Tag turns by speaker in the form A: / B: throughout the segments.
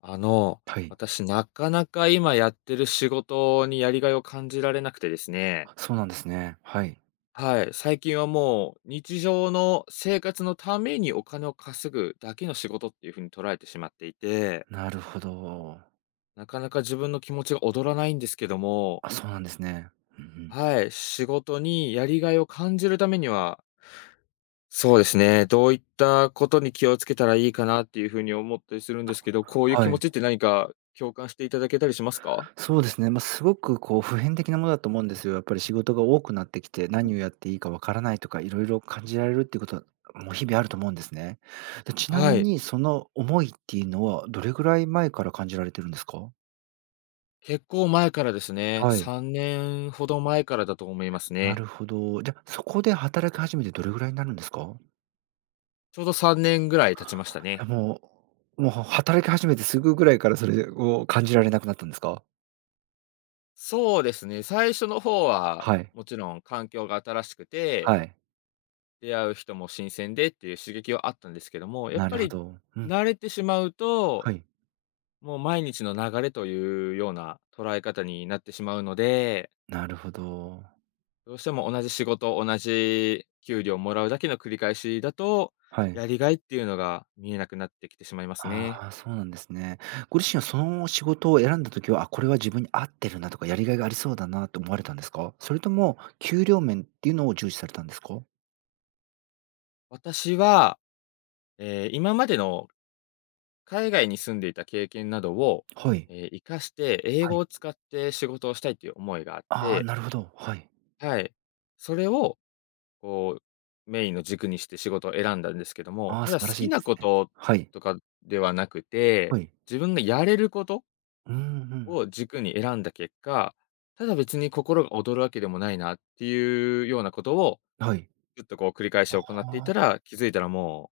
A: あの、
B: はい。
A: 私なかなか今やってる仕事にやりがいを感じられなくてですね。
B: あ、そうなんですね。はい。
A: はい、最近はもう日常の生活のためにお金を稼ぐだけの仕事っていう風に捉えてしまっていて、
B: なるほど。
A: なかなか自分の気持ちが躍らないんですけども、
B: あ、そうなんですね。うんうん。
A: はい、仕事にやりがいを感じるためには、そうですね、どういったことに気をつけたらいいかなっていう風に思ったりするんですけど、こういう気
B: は
A: 持
B: い。
A: ちって何か共感していただけたりしますか？
B: そうですね、ま、すごくこう普遍的なものだと思うんですよ。やっぱり仕事が多くなってきて、何をやっていいかわからないとか、いろいろ感じられるっていうことは、もう日々あると思うんですね。で、ちな
A: は
B: み
A: い。
B: にその思いっていうのは、どれぐらい前から感じられてるんですか？
A: 結構前からですね。
B: はい。
A: 3年ほど前からだと思います
B: な
A: ね。
B: るほど。じゃ、そこで働き始めてどれぐらいになるんですか？
A: ちょうど3年ぐらい経ちました
B: あ、
A: ね。
B: もう働き始めてすぐぐらいからそれを感じられなくなったんですか？
A: そうですね、最初の方は、
B: はい。
A: もちろん環境が新しくて、
B: はい。
A: 出会う人も新鮮でっていう刺激はあったんですけども、やっ
B: な
A: ぱ
B: るほ
A: り
B: ど。うん。
A: 慣れてしまうと、
B: はい。
A: もう毎日の流れというような捉え方になってしまうので、
B: なるほど。
A: どうしても同じ仕事、同じ給料もらうだけの繰り返しだと、
B: はい。
A: やりがいっていうのが見えなくなってきてしまいます
B: あ
A: ね。
B: あ、そうなんですね。ご自身はその仕事を選んだ時は、あ、これは自分に合ってるなとか、やりがいがありそうだなと思われたんですか？それとも給料面っていうのを重視されたんですか？
A: 私は、今までの海外に住んでいた経験などを、
B: はい。
A: 活かして、英
B: は
A: 語
B: い。
A: を使って仕事をしたいという思いがあっ
B: ああ、
A: て、
B: なるほど。はい。
A: はい。それを、こメインの軸にして仕事を選んだんですけども、
B: ああ、
A: た
B: 素
A: だ好
B: 晴らし
A: き
B: いで
A: な
B: す
A: こ
B: ね。
A: と
B: はい。
A: とかではなくて、
B: はい。
A: 自分がやれること
B: うんうん。
A: を軸に選んだ結果、ただ別に心が躍るわけでもないなっていうようなことを
B: はい。
A: ずっとこう繰り返
B: あ
A: し行ってい
B: あ。
A: たら、気づいたらも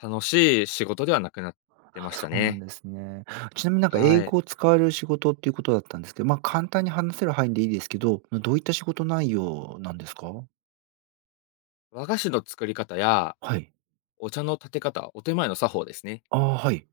A: う、楽しい仕事ではなくなってまし
B: そ
A: た
B: うなん
A: ね。
B: ですね。ちなみになんか英
A: はい。
B: 語を使われる仕事っていうことだったんですけど、ま、簡単に話せる範囲でいいですけど、どういった仕事内容なんですか？
A: 和菓子の作り方や、
B: はい。
A: お茶の立て方、お手前の作法ですね。
B: ああ、はい。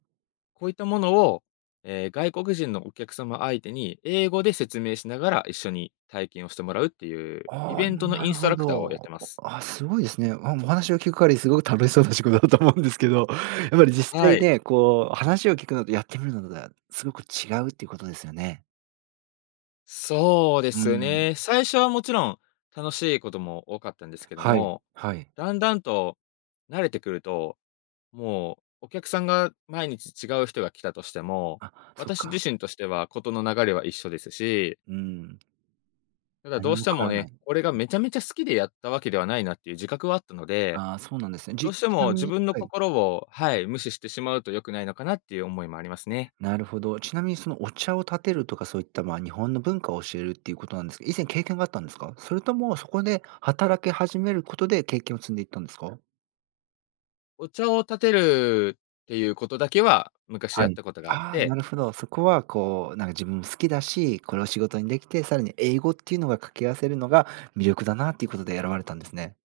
A: こういったものを、外国人のお客様相手に英語で説明しながら一緒に体験をしてもらうっていうイ
B: ああ、
A: ベントの
B: な
A: イン
B: る
A: スト
B: ほ
A: ラクターをやって
B: ど。
A: ます。
B: あ、すごいですね。あ、お話を聞く限りすごく楽しそうな仕事だと思うんですけど、やっぱり実
A: は
B: 際
A: い。
B: ね、こう話を聞くのとやってみるのではすごく違うっていうことですよね。
A: そうで
B: う
A: す
B: ん。
A: ね。最初はもちろん楽しいことも多かったんですけど
B: はい、
A: も、
B: はい。
A: だんだんと慣れてくるともう、お客さんが毎日違う人が来たとしても、
B: あ、そっ
A: 私
B: か。
A: 自身としては事の流れは一緒ですし、
B: うん、
A: ただど
B: 何
A: うし
B: も
A: て
B: 変
A: も
B: わらな
A: ね、
B: い。
A: これがめちゃめちゃ好きでやったわけではないなっていう自覚はあったので、
B: ああ、そうなんですね。
A: ど
B: じ
A: う
B: ち
A: して
B: な
A: も
B: み
A: 自
B: に
A: 分の
B: はい。
A: 心を、はい、無視してしまうと良くないのかなっていう思いもありますね。
B: なるほど。ちなみにそのお茶を立てるとかそういった、まあ、日本の文化を教えるっていうことなんですけど、以前経験があったんですか？それともそこで働き始めることで経験を積んでいったんですか？
A: お茶を立てるっていうことだけは昔
B: は
A: やっ
B: い。
A: たことがあっ
B: ああ、な
A: て、
B: るほど。そこはこう、なんか自分も好きだし、これを仕事にできて、さらに英語っていうのが掛け合わせるのが魅力だなっていうことで選ばれたんですね。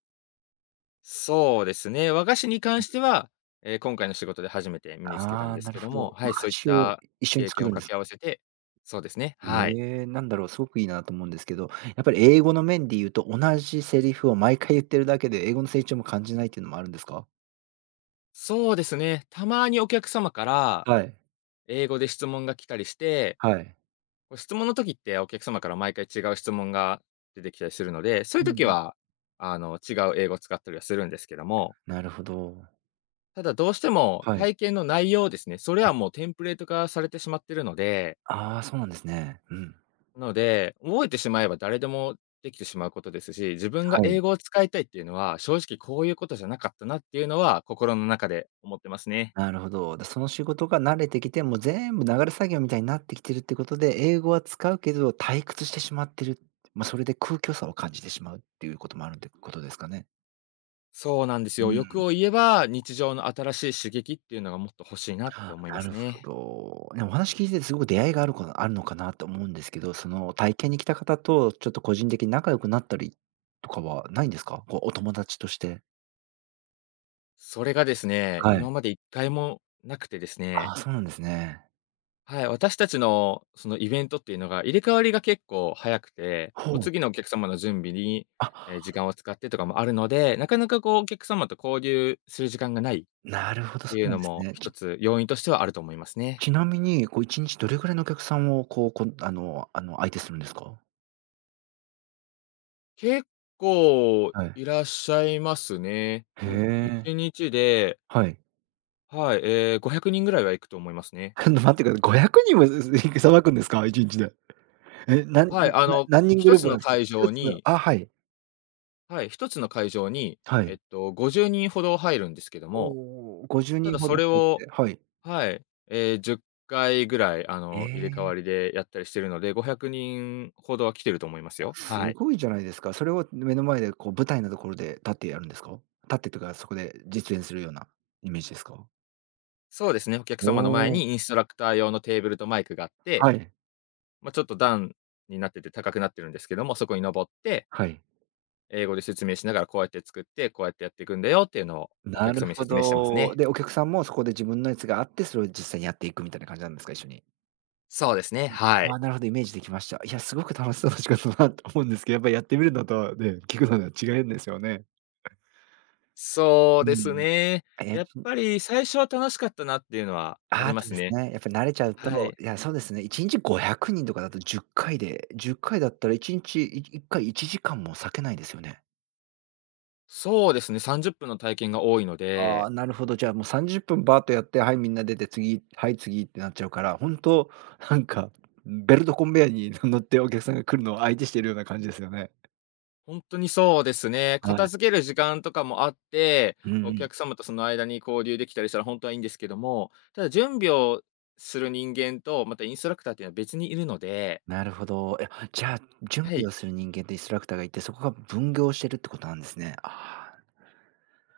A: そうですね、和菓子に関しては、今回の仕事で初めて身につけたん
B: ああ、
A: です
B: な
A: け
B: る
A: ど
B: ほど。
A: も、はい、
B: 和菓
A: そういっ
B: 子を
A: た
B: 一緒に
A: 経験
B: 作
A: を
B: るんで
A: 掛
B: す
A: け
B: か？
A: 合わせて、そうですね、はい。
B: ええ、なんだろう、すごくいいなと思うんですけど、やっぱり英語の面で言うと、同じセリフを毎回言ってるだけで、英語の成長も感じないっていうのもあるんですか？
A: そうですね。たまにお客様から
B: はい、
A: 英語で質問が来たりして、
B: はい。
A: こう質問の時ってお客様から毎回違う質問が出てきたりするので、そうい
B: う
A: う
B: んう
A: 時
B: ん。
A: は、違う英語を使ったりはするんですけども、
B: なるほど。
A: ただどうしても
B: はい、
A: 体験の内容ですね、それ
B: は
A: はもう
B: い。
A: テンプレート化されてしまってるので、
B: ああ、そうなんですね。うん。
A: なので、覚えてしまえば誰でもできてしまうことですし、自分が
B: はい。
A: 英語を使いたいっていうのは、正直こういうことじゃなかったなっていうのは、心の中で思ってますね。
B: なるほど。で、その仕事が慣れてきて、もう全部流れ作業みたいになってきてるってことで、英語は使うけど退屈してしまってる。ま、それで空虚さを感じてしまうっていうこともあるってことですかね？
A: そうなんです
B: う
A: よ。欲
B: ん。
A: を言えば、日常の新しい刺激っていうのがもっと欲しいなって
B: あ、
A: 思いま
B: な
A: す
B: る
A: ね。
B: ほど。ね、お話聞いててすごく出会いがあるあるのかなと思うんですけど、その体験に来た方とちょっと個人的に仲良くなったりとかはないんですか？こうお友達として。
A: それがですね、
B: はい。
A: 今まで一回もなくてですね、
B: ああ、そうなんですね。
A: はい、私たちのそのイベントっていうのが入れ替わりが結構早くて、もう
B: ほう。
A: 次のお客様の準備に、
B: あ、
A: 時間を使ってとかもあるので、なかなかこうお客様と交流する時間がないっ
B: なるほど、そ
A: てい
B: う
A: う
B: なん
A: の
B: です
A: も
B: ね。
A: 一
B: ち
A: つ要因としてはあると思いますね。
B: ちなみに、こう1日どれぐらいのお客さんをこう、こんあのあの、相手するんですか？
A: 結構
B: はい。
A: いらっしゃいますね。
B: へ
A: もう
B: え、
A: 1日で、
B: はい。
A: はい、ええ、500人ぐらいは行くと思いますね。
B: ちょっと待ってください、500人も、さばくんですか？1日で。え、なん
A: はい、
B: な何人グ
A: 一
B: ルー
A: つ
B: プな
A: の
B: んですか
A: 会
B: ？1
A: 場
B: つの、
A: に、
B: あ、はい。
A: はい、一つの会場に、
B: はい。
A: 50人ほど入るんですけども、
B: おお、50
A: た
B: 人
A: だ
B: ほ
A: そ
B: ど
A: れ
B: 入っ
A: を、
B: て、はい。
A: はい、ええ、10回ぐらい、
B: え
A: 入れ替
B: え。
A: わりでやったりしてるので、500人ほどは来てると思いますよ。
B: す
A: はい。
B: ごいじゃないですか。それを目の前でこう舞台のところで立ってやるんですか？立ってというかそこで実演するようなイメージですか？
A: そうですね、お客
B: お
A: 様の前
B: お、
A: にインストラクター用のテーブルとマイクがあって、
B: はい、
A: まあ、ちょっと段になってて高くなってるんですけども、そこに登って、
B: はい。
A: 英語で説明しながらこうやって作って、こうやってやっていくんだよっていうのをお
B: な
A: 客
B: る
A: 様に
B: ほ
A: 説明してます
B: ど。
A: ね。
B: で、お客さんもそこで自分のやつがあって、それを実際にやっていくみたいな感じなんですか？一緒に。
A: そうですね、は
B: あ
A: い。
B: あ、なるほど、イメージできました。いや、すごく楽しそうな仕事だなと思うんですけど、やっぱりやってみるのとね、聞くのでは違うんですよね。
A: そう
B: う
A: です
B: ん。
A: ね。
B: え
A: やっぱり最初は楽しかったなっていうのはあ
B: あ
A: り
B: っ
A: ま
B: たん
A: す
B: です
A: ね。
B: ね。やっぱり慣れちゃう
A: は
B: と、
A: い。
B: いや、そうですね、1日500人とかだと10回で、10回だったら1日、1回1時間も割けないですよね。
A: そうですね、30分の体験が多いの
B: あ
A: で、
B: あ、なるほど。じゃあ、もう30分バーッとやって、はい、みんな出て、次、はい、次ってなっちゃうから、本当なんか、ベルトコンベヤーに 乗ってお客さんが来るのを相手してるような感じですよね。
A: 本当にそうですね、
B: は
A: 片
B: い。
A: 付ける時間とかもあって、
B: うんう
A: お
B: ん。
A: 客様とその間に交流できたりしたら本当はいいんですけども、ただ準備をする人間と、またインストラクターっていうのは別にいるので、
B: なるほど。いや、じ
A: い
B: ゃあ、準
A: は
B: 備
A: い。
B: をする人間とインストラクターがいて、そこが分業してるってことなんですね。ああ。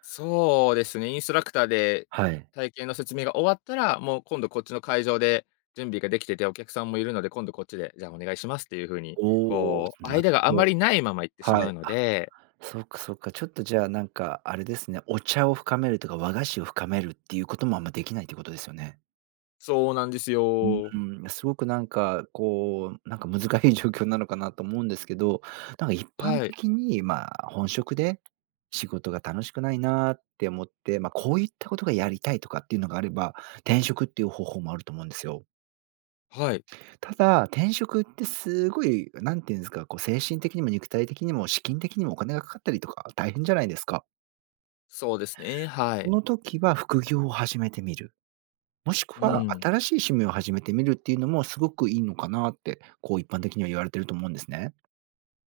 A: そうですね、インストラクターで
B: はい。
A: 体験の説明が終わったら、もう今度こっちの会場で準備ができてて、お客さんもいるので、今度こっちで、じゃあお願いしますっていう風に、
B: おお、
A: こう、
B: なる
A: 間が
B: ほ
A: あま
B: ど。
A: りないまま行ってし
B: は
A: ま
B: い。
A: うので、
B: そっかそっか。ちょっとじゃあ、なんかあれですね、お茶を深めるとか、和菓子を深めるっていうこともあんまできないってことですよね。
A: そうなんですよ。
B: うん、すごくなんか、こう、なんか難しい状況なのかなと思うんですけど、なんか一般
A: はい、
B: 的に、まあ、本職で仕事が楽しくないなって思って、まあ、こういったことがやりたいとかっていうのがあれば、転職っていう方法もあると思うんですよ。
A: はい、
B: ただ、転職ってすごい、なんていうんですか、こう精神的にも肉体的にも資金的にもお金がかかったりとか大変じゃないですか。
A: そうですね、は
B: そ
A: い。
B: の時は副業を始めてみる。もしく
A: う
B: は
A: ん、
B: 新しい趣味を始めてみるっていうのもすごくいいのかなって、こう一般的には言われてると思うんですね。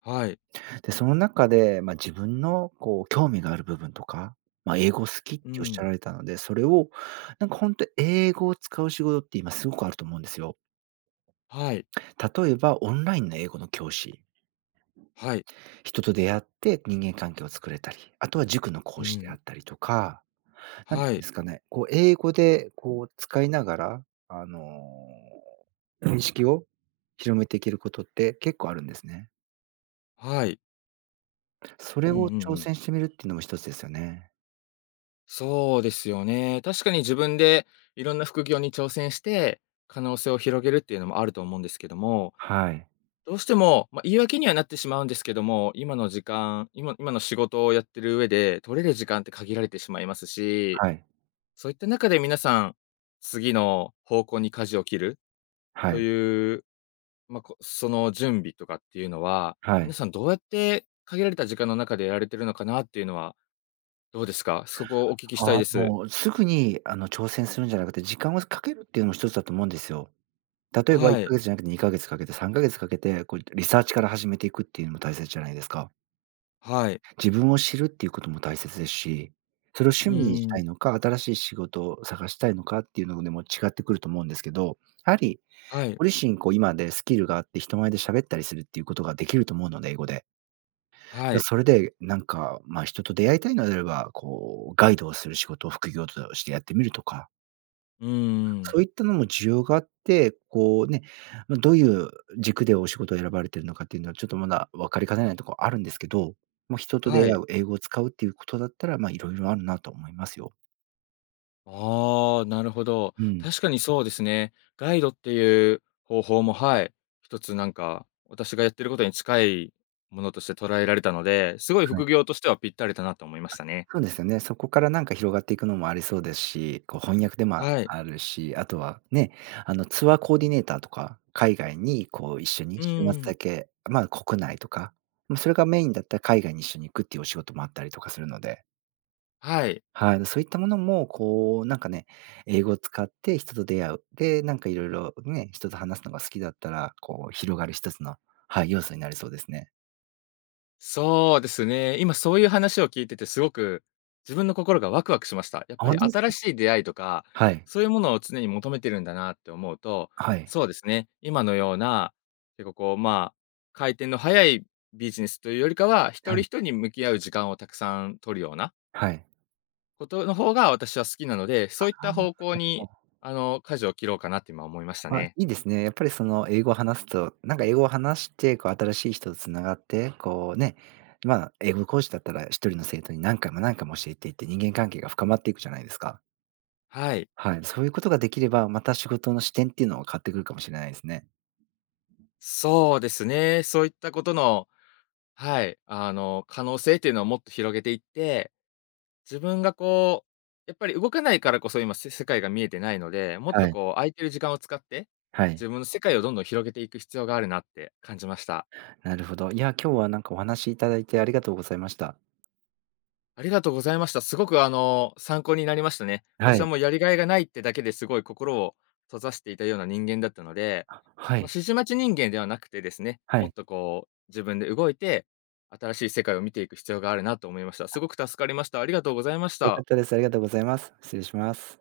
A: はい、
B: で、その中で、まあ、自分のこう興味がある部分とか、まあ、英語好きっ
A: う
B: ておっしゃ
A: ん、
B: られたので、それをなんか本当英語を使う仕事って今すごくあると思うんですよ。
A: はい、
B: 例えばオンラインの英語の教師、
A: はい、
B: 人と出会って人間関係を作れたり、あとは塾の
A: う
B: 講師であ
A: ん、
B: ったりとかなんてい
A: は
B: うん
A: い、
B: ですかね、こう英語でこう使いながら、あの、認識を広めていけることって結構あるんですね。
A: はい、
B: そ
A: う
B: れ
A: ん
B: を
A: うん
B: 挑
A: うん。
B: 戦してみるっていうのも一つですよね。
A: そうですよね。確かに自分でいろんな副業に挑戦して、可能性を広げるっていうのもあると思うんですけども、
B: はい。
A: どうしても、まあ、言い訳にはなってしまうんですけども、今の時間、今の仕事をやってる上で、取れる時間って限られてしまいますし、
B: はい。
A: そういった中で皆さん、次の方向に舵を切る
B: は
A: と
B: い。
A: いう、まあ、こその準備とかっていうのは、
B: は
A: 皆
B: い。
A: さんどうやって限られた時間の中でやられてるのかなっていうのは、どうですか？そこをお聞きした
B: あ
A: い
B: あ、
A: で
B: で
A: す。
B: も、すぐにあの挑戦するんじゃなくて、時間をかけるっていうのも一つだと思うんですよ。例えば1
A: はい、
B: ヶ月じゃなくて2ヶ月かけて、3ヶ月かけて、こうリサーチから始めていくっていうのも大切じゃないですか。
A: はい。
B: 自分を知るっていうことも大切ですし、それを
A: う
B: 趣味に
A: ー
B: した
A: ん、
B: いのか、新しい仕事を探したいのかっていうのでも違ってくると思うんですけど、やはり
A: はい、
B: ご自身こう今でスキルがあって人前で喋ったりするっていうことができると思うので、英語で。
A: はい。
B: それでなんか、まあ、人と出会いたいのであれば、こうガイドをする仕事を副業としてやってみるとか
A: うんん。
B: そういったのも需要があって、こうね、ま、どういう軸でお仕事を選ばれてるのかっていうのは、ちょっとまだ分かりかねないとこあるんですけど、ま、人と出
A: は
B: 会
A: い。
B: う、英語を使うっていうことだったら、ま、色々あるなと思いますよ。
A: ああ、なるほど。
B: うん、
A: 確かにそうですね。ガイドっていう方法も、はい、一つなんか、私がやってることに近いものとして捉えられたので、すごい
B: はい。
A: 副業としてはぴったりだなと思いましたね。
B: そうですよね。そこからなんか広がっていくのもありそうですし、こう翻訳でも
A: はい。
B: あるし、あとはね、あの、ツアーコーディネーターとか、海外にこう一緒に
A: う
B: 週末
A: ーうん。
B: だけ、まあ、国内とか、ま、それがメインだったら海外に一緒に行くっていうお仕事もあったりとかするので、
A: はい。
B: はい、そういったものも、こう、なんかね、英語を使って人と出会う。で、なんかいろいろね、人と話すのが好きだったら、こう、広がる一つの、はい、要素になりそうですね。
A: そうですね。今そういう話を聞いててすごく自分の心がワクワクしました。やっ
B: あ、
A: ぱり
B: 本当です
A: 新
B: か？
A: しい出会いとか、
B: はい。
A: そういうものを常に求めてるんだなって思うと、
B: はい。
A: そうですね、今のような、結構こう、まあ、回転の早いビジネスというよりかは、一
B: は
A: 人一
B: い。
A: 人に向き合う時間をたくさん取るような
B: はい。
A: ことの方が私は好きなので、そ
B: あ
A: ういっ
B: あ、
A: た
B: なる
A: 方向
B: ほ
A: に、
B: ど。
A: 舵を切ろうかなって今思いました
B: あ、
A: ね。
B: いいですね。やっぱりその英語を話すと、なんか英語を話して、こう新しい人とつながって、こうね、まあ、英語講師だったら一人の生徒に何回も何回も教えていって、人間関係が深まっていくじゃないですか。
A: はい。
B: はい、そういうことができれば、また仕事の視点っていうのを変わってくるかもしれないですね。
A: そうですね。そういったことの、はい、可能性っていうのをもっと広げていって、自分がやっぱり動かないからこそ今世界が見えてないので、もっ
B: は
A: と
B: い、
A: こう空いてる時間を使って、
B: はい。
A: 自分の世界をどんどん広げていく必要があるなって感じました。
B: なるほど。いや、今日はなんかお話しいただいてありがとうございました。
A: ありがとうございました。すごく参考になりましたね。
B: は
A: 私は
B: い。
A: もうやりがいがないってだけですごい心を閉ざしていたような人間だったので、
B: は
A: まあ、
B: い、
A: 指示待ち人間ではなくてですね、
B: は
A: もっ
B: い。
A: とこう自分で動いて、新しい世界を見ていく必要があるなと思いました。すごく助かりました。ありがとうございまし
B: 良か
A: た。
B: ったです。ありがとうございます。失礼します。